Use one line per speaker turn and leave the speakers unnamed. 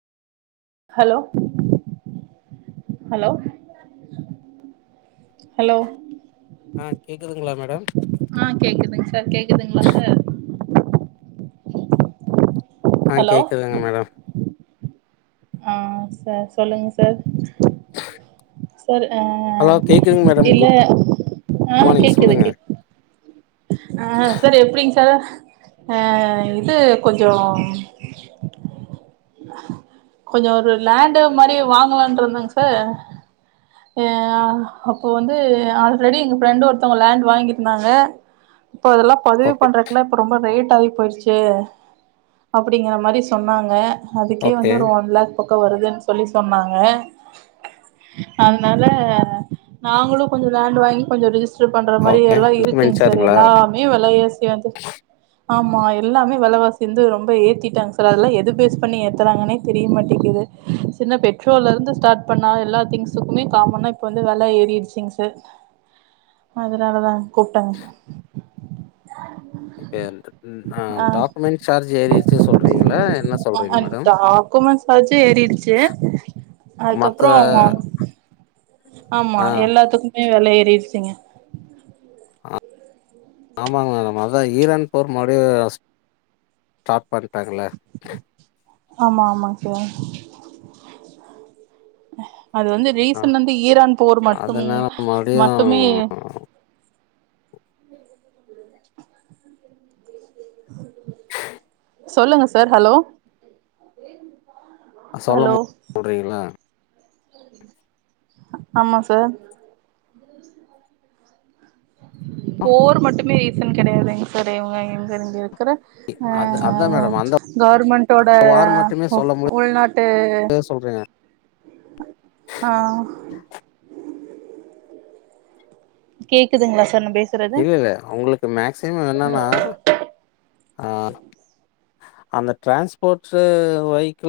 hello hello hello
ஆ கேக்குதுங்களா madam
ஆ கேக்குதுங் சார், கேக்குதுங்களா சார்,
ஆ
ஹலோ
கேக்குதுங்க மேடம்
ஆ சார் சொல்லுங்க சார் சார் அ
ஹலோ கேக்குதுங் மேடம், குட் குட்
ஆ
மானிங்
கேக்குது
சொல்லுங்க,
கேக் ஆ சார் எப்டிங் சார் ஆ இது கொஞ்சோ கொஞ்சோ ஒரு லேண்டு மாரி வாங்கலானு இருந்தங் சார் ஆ அப்ப வந்து ஆல்ரெடி எங்க ஃப்ரெண்டு ஒருத்தவங்க லேண்ட் வாங்கிருந்தாங்க இப்ப அதெல்லா பதிவு
ஓகே
பண்றதுக்ல்லா இப்போ ரொம்ப ரேட் ஆகி போயிடுச்சு அப்டிங்கிற மாரி சொன்னாங்க அதுக்கே
ஓகே
வந்து ஒரு ஒன் லாக் பக்கம் வருதுன்னு சொல்லி சொன்னாங்க அதனால நாங்களும் கொஞ்சோ லேண்ட் வாங்கி கொஞ்சோ ரிஜிஸ் ட்ரு பண்ற மாரி
ஓகே
எல்லாம்
டாக்குமெண்ட்
இருக்குங் சார்
சார்ஜுங்களா
எல்லாமே வெலவாசி வந்து ஆமா எல்லாமே வெலவாசி வந்து ரொம்ப ஏத்திட்டாங்க சார் அதெல்லாம் எது பேஸ் பண்ணி ஏத்துறாங்கன்னே தெரியமாட்டேங்கிது சின்ன பெட்ரோல்ல இருந்து ஸ்டார்ட் பண்ணா எல்லா திங்ஸ் சுக்குமே காமன்னா இப்போ வந்து வெல ஏறிருச்சிங் சார் அதனாலதா கூப்ட்டாங்க
ஓகே ம் ஆ டாக்குமெண்ட் சார்ஜ் ஏறிருச்சுன்னு சொல்றீங்களா என்ன சொல்றீங்க மேடம்
குமன் சார்ஜும் ஏறிடுச்சு
மத்த
அதுக்கப்பறம் ஆமா
ஆ
எல்லாத்துக்குமே வெல ஏறிருச்சிங்க
ஆ ஆமாங்க மேடம் அதான் ஈரான் போர் மறு ஸ்டார்ட் பண்ணிட்டாங்கல்ல
ஆமா ஆமாங் சார் அது வந்து
ஆ
ரீசன் வந்து ஈரான் போர் மட்டும்
அதனால மறுபடியு
மட்டுமே சொல்லுங்க சார் ஹலோ
நா சொல்ல
ஹலோ
போது போட்ரிங்களா
ஆமா சார் போர் மட்டுமே ரீசன் கெடையாதுங் சார் இவங்க இங்க இங்க இருக்கிற ஆ
அது
ஆ
அதா
ஆ
மேடம் அந்த
கவர்மெண்ட்டோட
வார் மட்டுமே சொல்ல
உள்நாட் டு
முடியாது சொல்றீங்க
ஆ கேக்குதுங்களா சார் நா பே
இல்ல இல்ல அவுங்ளுக்கு மேக்சிமம் என்னனா ஆ அந்த ட்ரான்ஸ்போர்ட்ஸ்சு வெஹிகில்